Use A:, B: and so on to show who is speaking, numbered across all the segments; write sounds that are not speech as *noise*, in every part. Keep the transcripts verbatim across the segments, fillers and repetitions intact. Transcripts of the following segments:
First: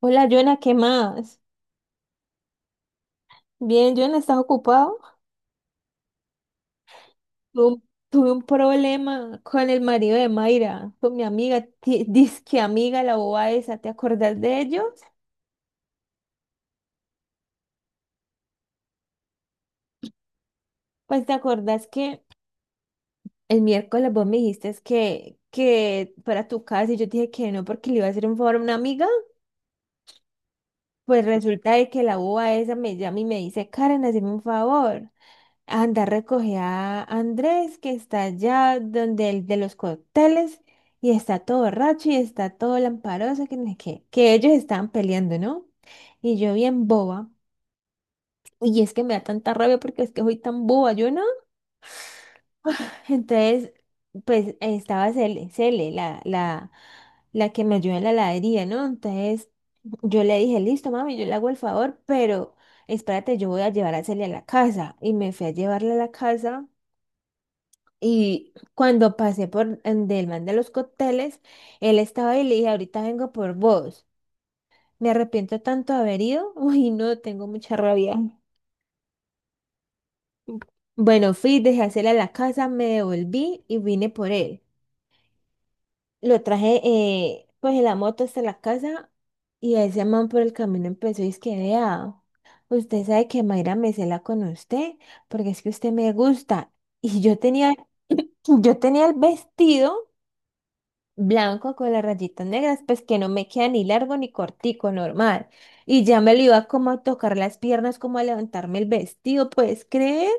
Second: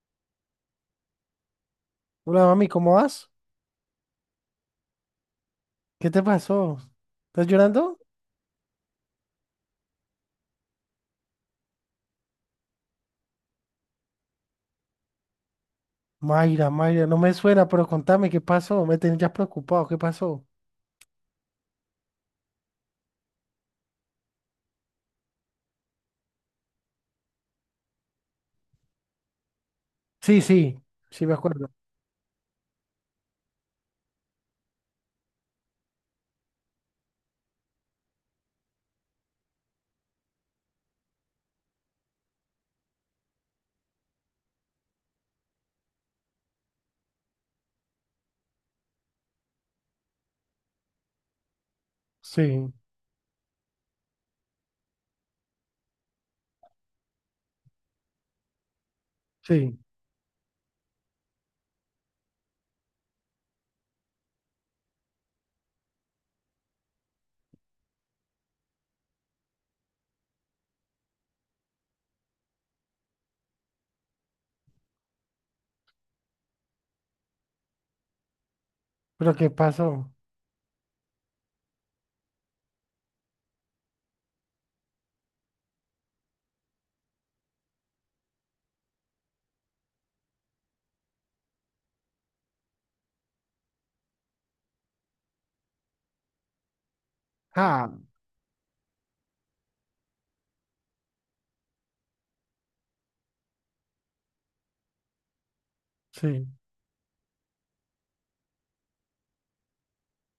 A: Hola, Jonah, ¿qué más?
B: Hola mami, ¿cómo vas?
A: Bien, Jonah, ¿estás ocupado?
B: ¿Qué te pasó? ¿Estás
A: Tuve un,
B: llorando?
A: tuve un problema con el marido de Mayra, con mi amiga, ti- *laughs* disque amiga, la boba esa. ¿Te acordás de ellos?
B: Mayra, Mayra, no me suena, pero contame qué pasó. Me tenías preocupado, ¿qué pasó?
A: Pues te acordás que el miércoles vos me dijiste es que, que para tu casa y yo te dije que no porque le iba a hacer un favor a una amiga.
B: Sí, sí,
A: Pues
B: sí me acuerdo.
A: resulta de que la boba esa me llama y me dice, Karen, hazme un favor. Anda, recoge a Andrés, que está allá donde el de los cócteles, y está todo borracho y está todo lamparoso, que no sé qué, que ellos estaban peleando, ¿no? Y yo bien boba, y es que me da tanta rabia porque es que soy tan boba, yo no. *laughs*
B: Sí,
A: *sighs* Entonces, pues estaba Cele, Cele, la, la, la que me ayuda en la heladería, ¿no? Entonces,
B: sí,
A: yo le dije, listo, mami, yo le hago el favor, pero espérate, yo voy a llevar a Cele a la casa. Y me fui a llevarla a la casa. Y cuando pasé por en- del man de los cócteles, él estaba y le dije, ahorita vengo por vos. Me arrepiento tanto de haber ido. *laughs* Uy, no, tengo mucha rabia.
B: pero ¿qué pasó?
A: Bueno, fui, dejé hacerle a la casa, me devolví y vine por él. Lo traje eh, pues en la moto hasta la casa y ese man por el camino empezó y es que vea, usted sabe que Mayra me cela con usted porque es que usted me gusta. Y yo tenía,
B: Ah,
A: *laughs* yo tenía el vestido blanco con las rayitas negras, pues que no me queda ni largo ni cortico, normal. Y ya me lo
B: sí.
A: iba como a tocar las piernas, como a levantarme el vestido, ¿puedes creer?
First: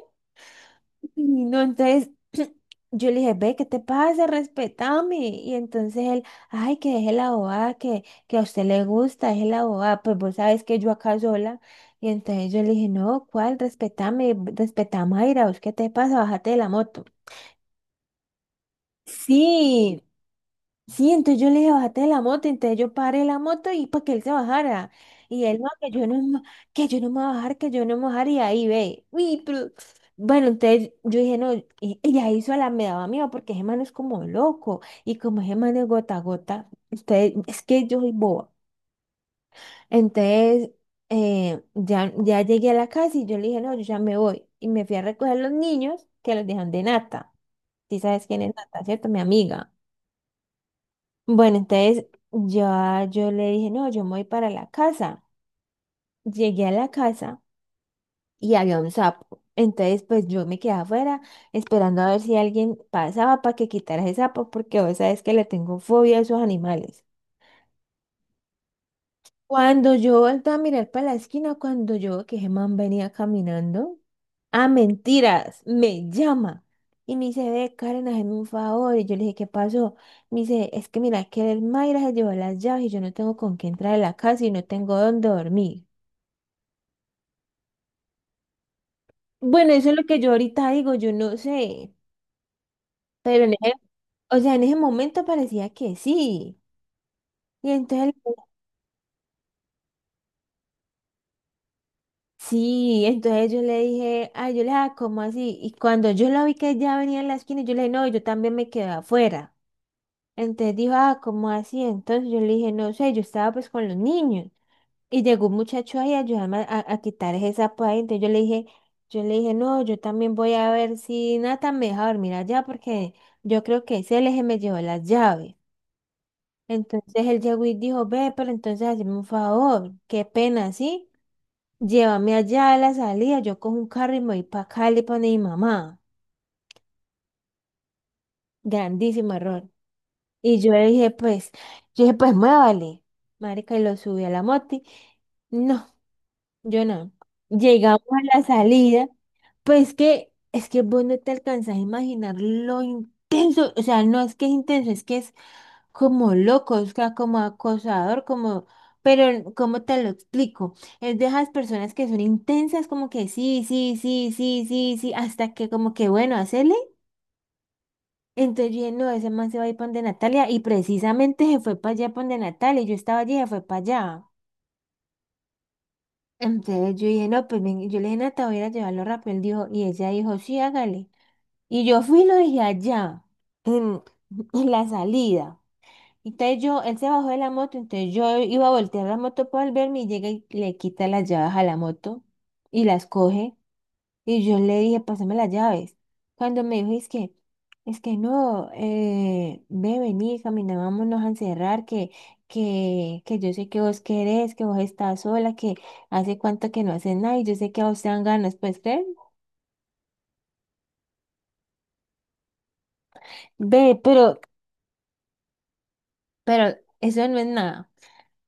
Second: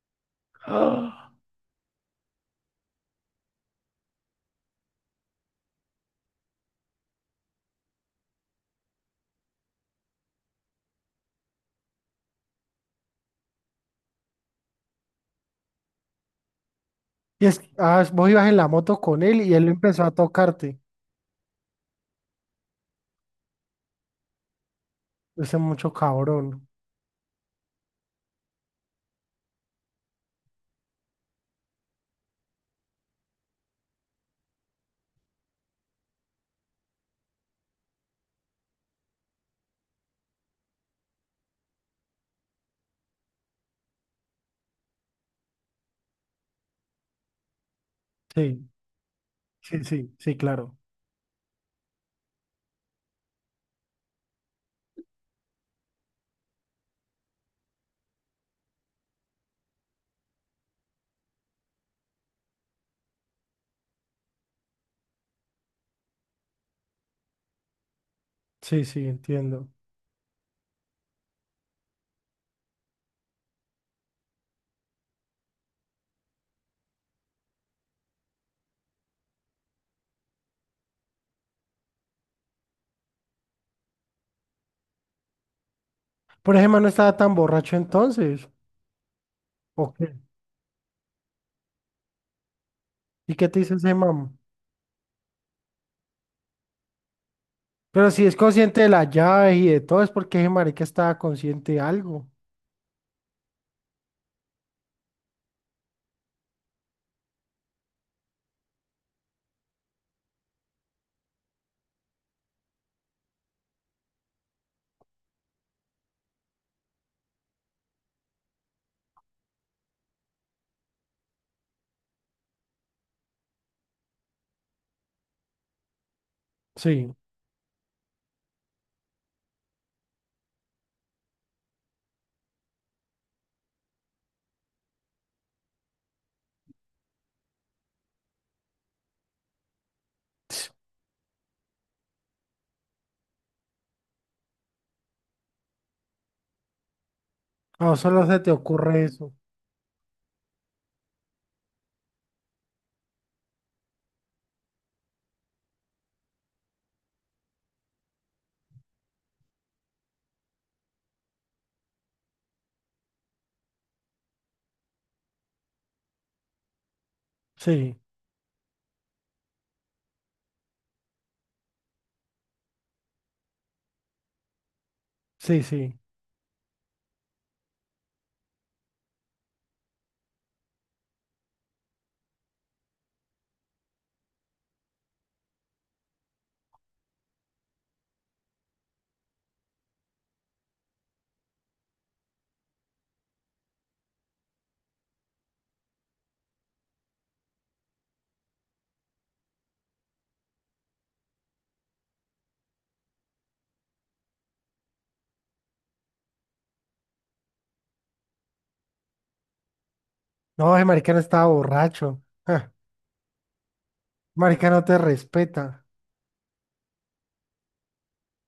B: Ah,
A: Y no, entonces *clears throat* yo le dije, ve, ¿qué te pasa? Respetame. Y entonces él, ay, que deje la bobada, que, que a usted le gusta, deje la bobada, pues vos sabes que yo acá sola. Y entonces yo le dije, no, ¿cuál? Respetame, respetame, Mayra, ¿vos qué te pasa? Bájate de la moto.
B: y es, ah, ¿vos ibas en la moto con él y él
A: Sí.
B: empezó a tocarte?
A: Sí, entonces yo le dije, bájate de la moto, entonces yo paré la moto y para que él se bajara. Y
B: Ese
A: él, no, que
B: mucho
A: yo no, me-
B: cabrón.
A: que yo no me voy a bajar, que yo no me voy a bajar, y ahí ve. Uy, pero... Bueno, entonces yo dije, no, y, y ahí sola me daba miedo, porque ese man es como loco, y como ese man es gota a gota, entonces, es que yo soy boba. Entonces, eh, ya, ya llegué a la casa y yo le dije, no, yo ya me voy. Y me fui a recoger los niños que los dejan de Nata. Si sabes quién es
B: Sí,
A: Nata, ¿cierto? Mi amiga.
B: sí, sí, sí, claro.
A: Bueno, entonces ya yo le dije, no, yo me voy para la casa. Llegué a la casa y había un sapo. Entonces, pues yo me quedé afuera esperando a ver si alguien pasaba para que quitara ese sapo, porque vos sabes que le tengo fobia a esos animales.
B: Sí, sí, entiendo.
A: Cuando yo volteé a mirar para la esquina, cuando yo que Germán venía caminando, ah, mentiras, me llama y me dice, ve, Karen, hazme un favor. Y yo le dije, ¿qué pasó? Me dice, es que mira, que el Mayra se llevó las llaves y yo no tengo con qué entrar a la casa y no tengo dónde dormir.
B: Pero ese man no estaba tan borracho entonces.
A: Bueno, eso
B: ¿O
A: es lo
B: qué?
A: que yo ahorita digo, yo no sé,
B: ¿Y
A: pero
B: qué
A: en
B: te
A: ese,
B: dice ese man?
A: o sea, en ese momento parecía que sí. Y
B: Pero
A: entonces
B: si es consciente de la llave y de todo, es porque ese marica estaba consciente de algo.
A: sí, entonces yo le dije, ay, yo le dije, ah, ¿cómo así? Y cuando yo la vi que ya venía en la esquina, yo le dije, no, yo también me quedé afuera. Entonces dijo, ah, ¿cómo así? Entonces yo le dije, no sé, yo estaba pues con los niños. Y llegó un muchacho ahí a ayudarme a, a- a quitar ese sapo ahí. Entonces yo le dije, yo le dije, no, yo también voy a ver si Nathan me deja dormir allá porque yo creo que ese eje me llevó las llaves.
B: Sí.
A: Entonces él llegó y dijo, ve, pero entonces hazme un favor, qué pena, ¿sí? Llévame allá a la salida, yo cojo un carro y me voy para Cali para mi mamá. Grandísimo error. Y yo le dije, pues, yo dije, pues muévale. Marica, y lo subí a la moti. No, yo no.
B: No,
A: Llegamos
B: solo
A: a
B: se
A: la
B: te ocurre
A: salida.
B: eso.
A: Pues que, es que vos no te alcanzas a imaginar lo intenso, o sea, no es que es intenso, es que es como loco, o sea, como acosador, como, pero ¿cómo te lo explico? Es de esas personas que son intensas, como que sí, sí, sí, sí, sí, sí, hasta que como que bueno, hacele.
B: Sí,
A: Entonces yo dije, no, ese man se va a ir para donde Natalia, y precisamente se fue para allá para donde Natalia, y yo estaba allí, y se fue para allá.
B: sí, sí.
A: Entonces yo dije, no, pues ven, yo le dije, Nata, voy a ir a llevarlo rápido, él dijo, y ella dijo, sí, hágale. Y yo fui y lo dejé allá, en, *laughs* en la salida. Entonces yo, él se bajó de la moto, entonces yo iba a voltear la moto para volverme y llega y le quita las llaves a la moto y las coge. Y yo le dije, pásame las llaves. Cuando me dijo, es que, es que no, eh, ve, vení, camina, vámonos a encerrar, que, que, que yo sé que vos querés, que vos estás sola, que hace cuánto que no haces nada y yo sé que a vos te dan ganas, pues, ¿crees?
B: No, ese marica no estaba borracho. Ja,
A: Ve, pero,
B: marica no te respeta.
A: pero eso no es nada.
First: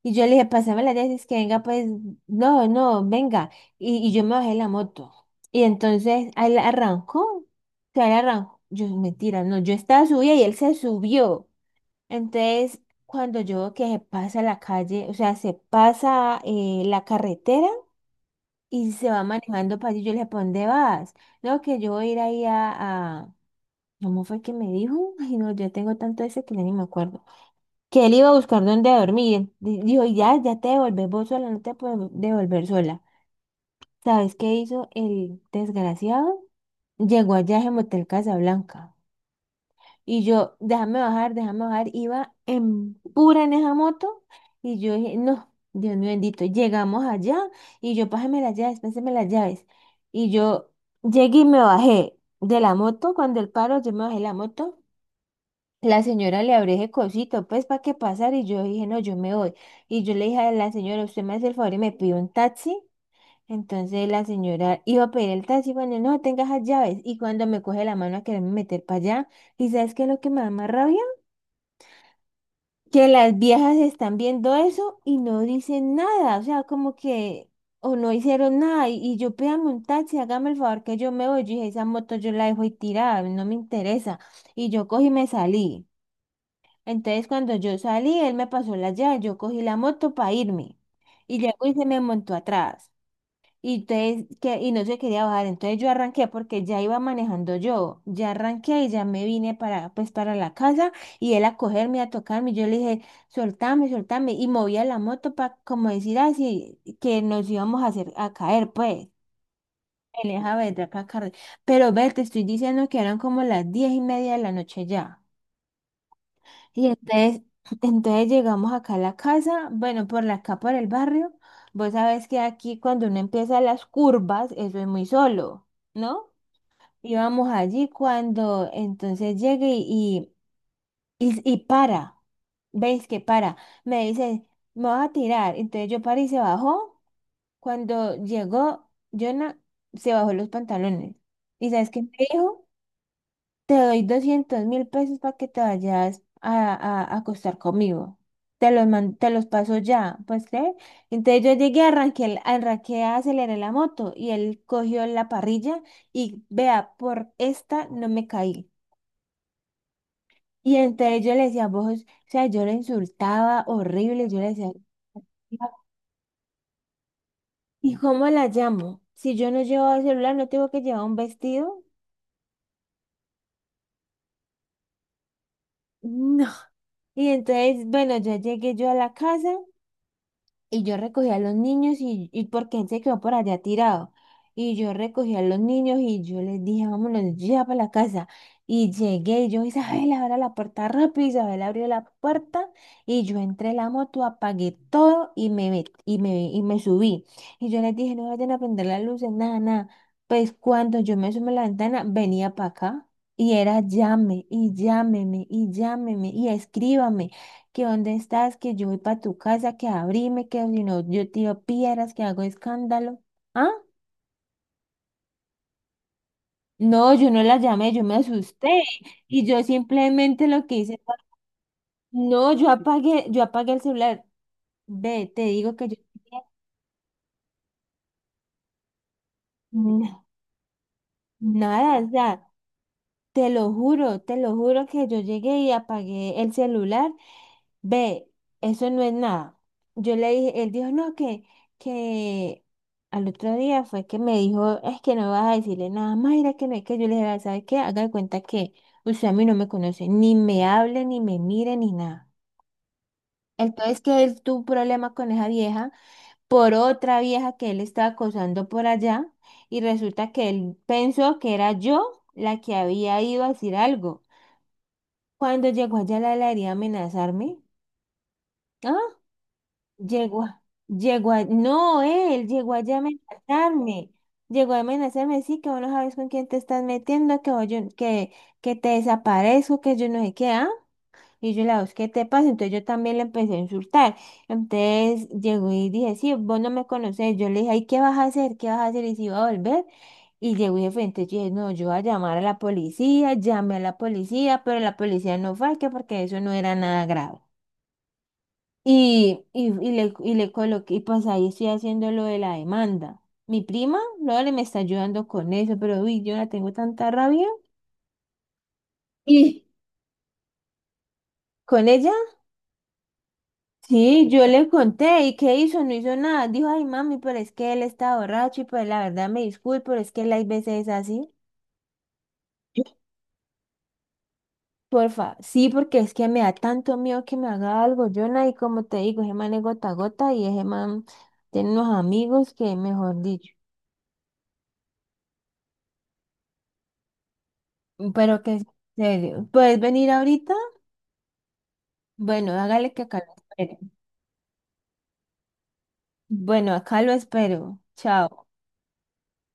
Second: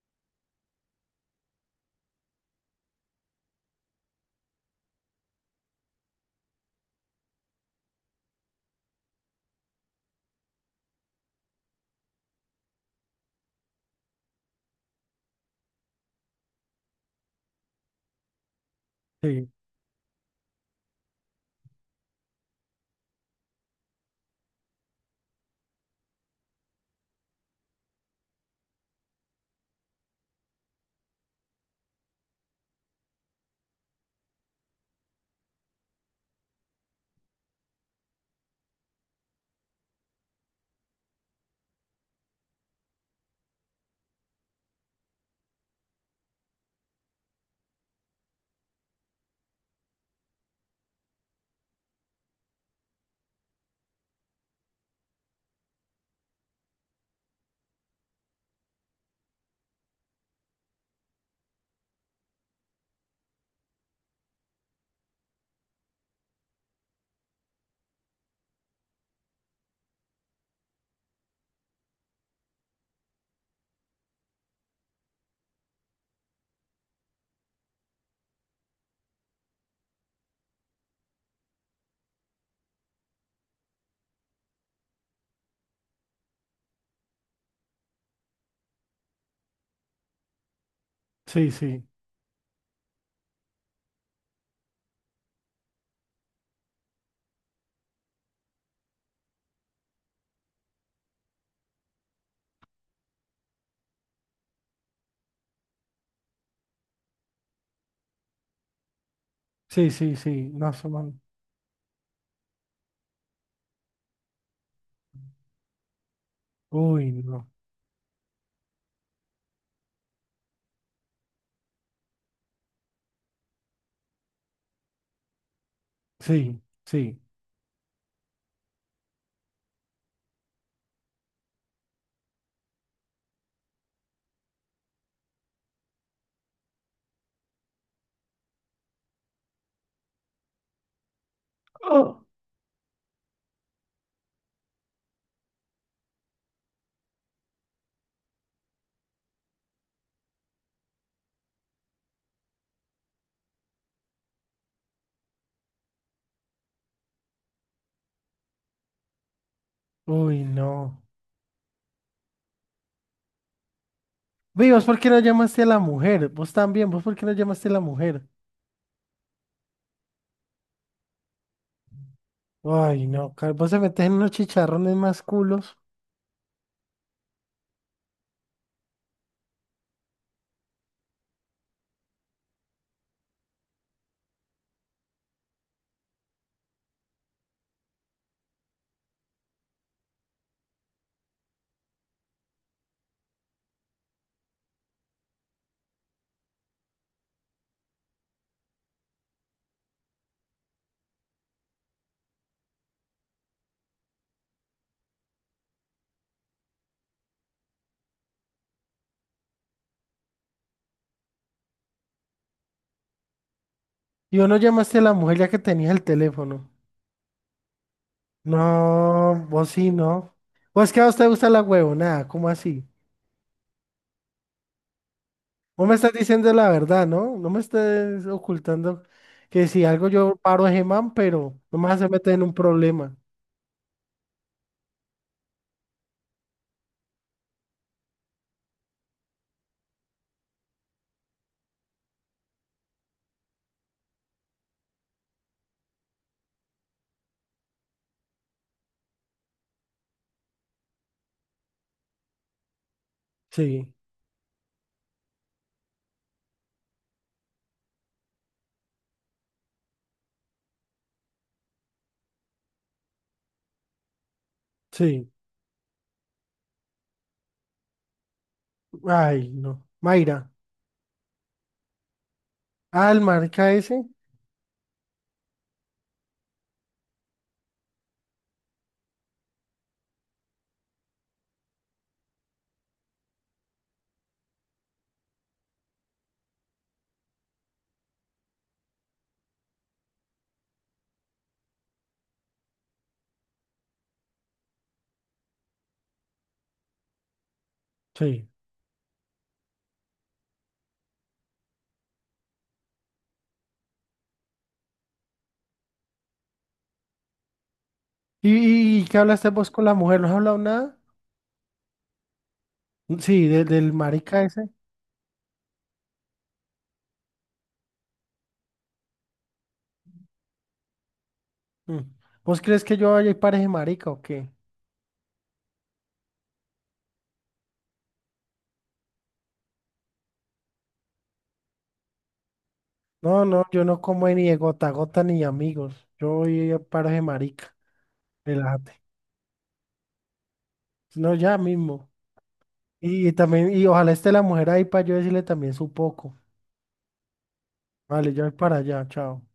A: Y yo le dije, pasame las dices que venga, pues, no, no, venga. Y, y yo me bajé de la moto. Y entonces él arrancó, o sea, él arrancó. Yo, mentira, no, yo estaba subida y él se subió. Entonces, cuando yo veo que se pasa la calle, o sea, se pasa eh, la carretera y se va
B: Sí,
A: manejando para allí, yo le dije, ¿para dónde vas? No, que yo voy a ir ahí a, a... ¿Cómo fue que me dijo? Ay, no, yo tengo tanto ese que ya ni me acuerdo que él iba a buscar dónde dormir. Di- Dijo, ya, ya te devolvés vos sola, no te puedo devolver sola. ¿Sabes qué hizo el desgraciado? Llegó allá en Motel Casablanca. Y yo, déjame bajar, déjame bajar. Iba en pura en esa moto. Y yo dije, no, Dios mío bendito. Llegamos allá y yo, pásame las llaves, pásame las llaves. Y yo llegué y me bajé de la moto. Cuando el paro, yo me bajé de la moto. La señora le abre ese cosito, pues para qué pasar. Y yo dije, no, yo me voy. Y yo le dije a la señora, usted me hace el favor y me pide un taxi. Entonces la señora iba a pedir el taxi, bueno, no, tenga esas llaves. Y cuando me coge la mano a quererme meter para allá, ¿y sabes qué es lo que me da más rabia? Que las viejas están viendo eso y no dicen nada, o sea, como que, o no hicieron nada. Y, y yo pídame un taxi, hágame el favor que yo me voy. Yo dije, esa moto yo la dejo ahí tirada, no me interesa. Y yo cogí y me salí. Entonces, cuando yo salí, él me pasó la llave, yo cogí la moto para irme. Y
B: sí,
A: llegó y
B: sí.
A: se me montó atrás. Y, entonces, que, y no se quería bajar. Entonces yo arranqué porque ya iba manejando yo. Ya arranqué y ya me vine para, pues, para la casa. Y él a cogerme, a tocarme. Yo le dije, soltame, soltame. Y movía la moto para como decir así, que nos íbamos a hacer a caer, pues.
B: Sí, sí,
A: Él
B: sí.
A: deja
B: No,
A: ver de acá,
B: somos...
A: Carlos. Pero ve, te estoy diciendo que eran como las diez y media de la noche ya. Y
B: Uy,
A: entonces,
B: no.
A: *clears throat* entonces llegamos acá a la casa, bueno, por la acá por el barrio. Vos sabés que aquí cuando uno empieza las curvas, eso es muy solo, ¿no?
B: Sí, sí.
A: Íbamos allí cuando entonces llegue y, y, y para, veis que para, me dice, me vas a tirar. Entonces yo paré y se bajó. Cuando llegó, Jonah se bajó los pantalones. ¿Y sabes qué me
B: Oh.
A: dijo? Te doy doscientos mil pesos para que te vayas a, a, a acostar conmigo. Te los, man- te los paso ya, ¿pues creer? Entonces yo llegué, arranqué, el- arranqué, aceleré la moto y él cogió la parrilla y vea, por esta no me caí.
B: Uy,
A: Y
B: no.
A: entonces yo le decía, vos, o sea, yo le insultaba horrible, yo le decía,
B: Vi, ¿vos por qué no llamaste a la
A: *laughs*
B: mujer? Vos también, ¿vos por qué no llamaste a la
A: ¿y
B: mujer?
A: cómo la llamo? Si yo no llevo el celular, ¿no tengo que llevar un vestido?
B: Ay, no, car- vos se metes en unos chicharrones más culos.
A: *laughs* No. Y entonces, bueno, yo llegué yo a la casa. Y yo recogía a los niños y, y porque él se quedó por allá tirado. Y yo recogí a los niños y yo les dije, vámonos ya para la casa. Y llegué y yo, Isabel, abre la puerta rápido. Isabel abrió la puerta y yo entré en la moto, apagué todo y me, met- y me, y me subí. Y yo les dije, no vayan a prender las luces, nada, nada. Pues cuando yo me asomé a la ventana, venía para acá. Y era llame, y llámeme, y llámeme, y escríbame que dónde estás, que yo voy para tu casa, que abrime, que si no yo tiro piedras, que hago escándalo. ¿Ah?
B: Y vos no llamaste a la mujer ya que tenías el teléfono.
A: No, yo no la llamé, yo me asusté y
B: No,
A: yo
B: vos sí, no.
A: simplemente lo que
B: Pues
A: hice
B: que a
A: fue,
B: vos te gusta la huevonada, ¿cómo
A: no, yo
B: así?
A: apagué, yo apagué el celular. Ve, te digo
B: Vos
A: que
B: me
A: yo
B: estás diciendo la verdad, ¿no? No me estés ocultando que si algo
A: na-
B: yo paro a Gemán, pero no me
A: nada,
B: vas
A: o
B: a meter en
A: sea,
B: un problema.
A: te lo juro, te lo juro que yo llegué y apagué el celular. Ve, eso no es nada. Yo le dije, él dijo, no, que, que al otro día fue que me dijo, es que no vas a decirle nada, Mayra, que no es que yo le dije, ¿sabes qué? Haga de cuenta que usted a mí no me conoce, ni me hable, ni me mire, ni nada.
B: Sí,
A: Entonces que él tuvo un problema con esa vieja por otra vieja que él estaba acosando por allá y resulta que él pensó que era yo la que había ido a decir algo.
B: sí.
A: Cuando llegó allá la le haría amenazarme. ¿Ah?
B: Ay, no.
A: Llegó,
B: Mayra.
A: a- llegó a, no, Él llegó allá a
B: Ah, el marica ese.
A: amenazarme. Llegó a amenazarme, sí, que vos no sabes con quién te estás metiendo, que, vos yo- que, que te desaparezco, que yo no sé qué, ¿ah? Y yo la voz, ¿qué te pasa? Entonces yo también le empecé a insultar. Entonces llegó y dije, sí, vos no me conocés. Yo le dije, ay, ¿qué vas a hacer? ¿Qué vas a hacer? Y si iba a volver. Y llegó y de frente, yo dije, no, yo voy a llamar a la policía, llamé a la policía, pero la policía no fue, que porque eso no era nada grave.
B: Sí.
A: Y, y, y le, y le coloqué, y pues ahí estoy haciendo lo de la demanda. Mi prima, Lore, me está ayudando con eso, pero uy, yo la tengo tanta rabia.
B: ¿Y, y- y qué hablaste
A: Y
B: vos con la mujer? ¿No has hablado nada?
A: ¿con ella?
B: Sí, de- del
A: Sí,
B: marica
A: yo le
B: ese.
A: conté, ¿y qué hizo? No hizo nada. Dijo, ay, mami, pero es que él está borracho y pues la verdad me disculpo, pero es que él hay veces es así.
B: Mm. ¿Vos crees que yo vaya y pare ese marica o qué?
A: Porfa, sí, porque es que me da tanto miedo que me haga algo, Jonah, y como te digo, ese man es gota a gota y ese man tiene unos amigos que, mejor
B: No,
A: dicho.
B: no, yo no como ni de gota a gota ni de amigos. Yo voy a paros de marica.
A: Pero que en
B: Relájate.
A: serio, ¿puedes venir ahorita?
B: No, ya mismo.
A: Bueno, hágale que acá
B: Y,
A: lo
B: también,
A: espero.
B: y ojalá esté la mujer ahí para yo decirle también su poco.
A: Bueno, acá lo espero.
B: Vale, ya
A: Chao.
B: voy para allá, chao.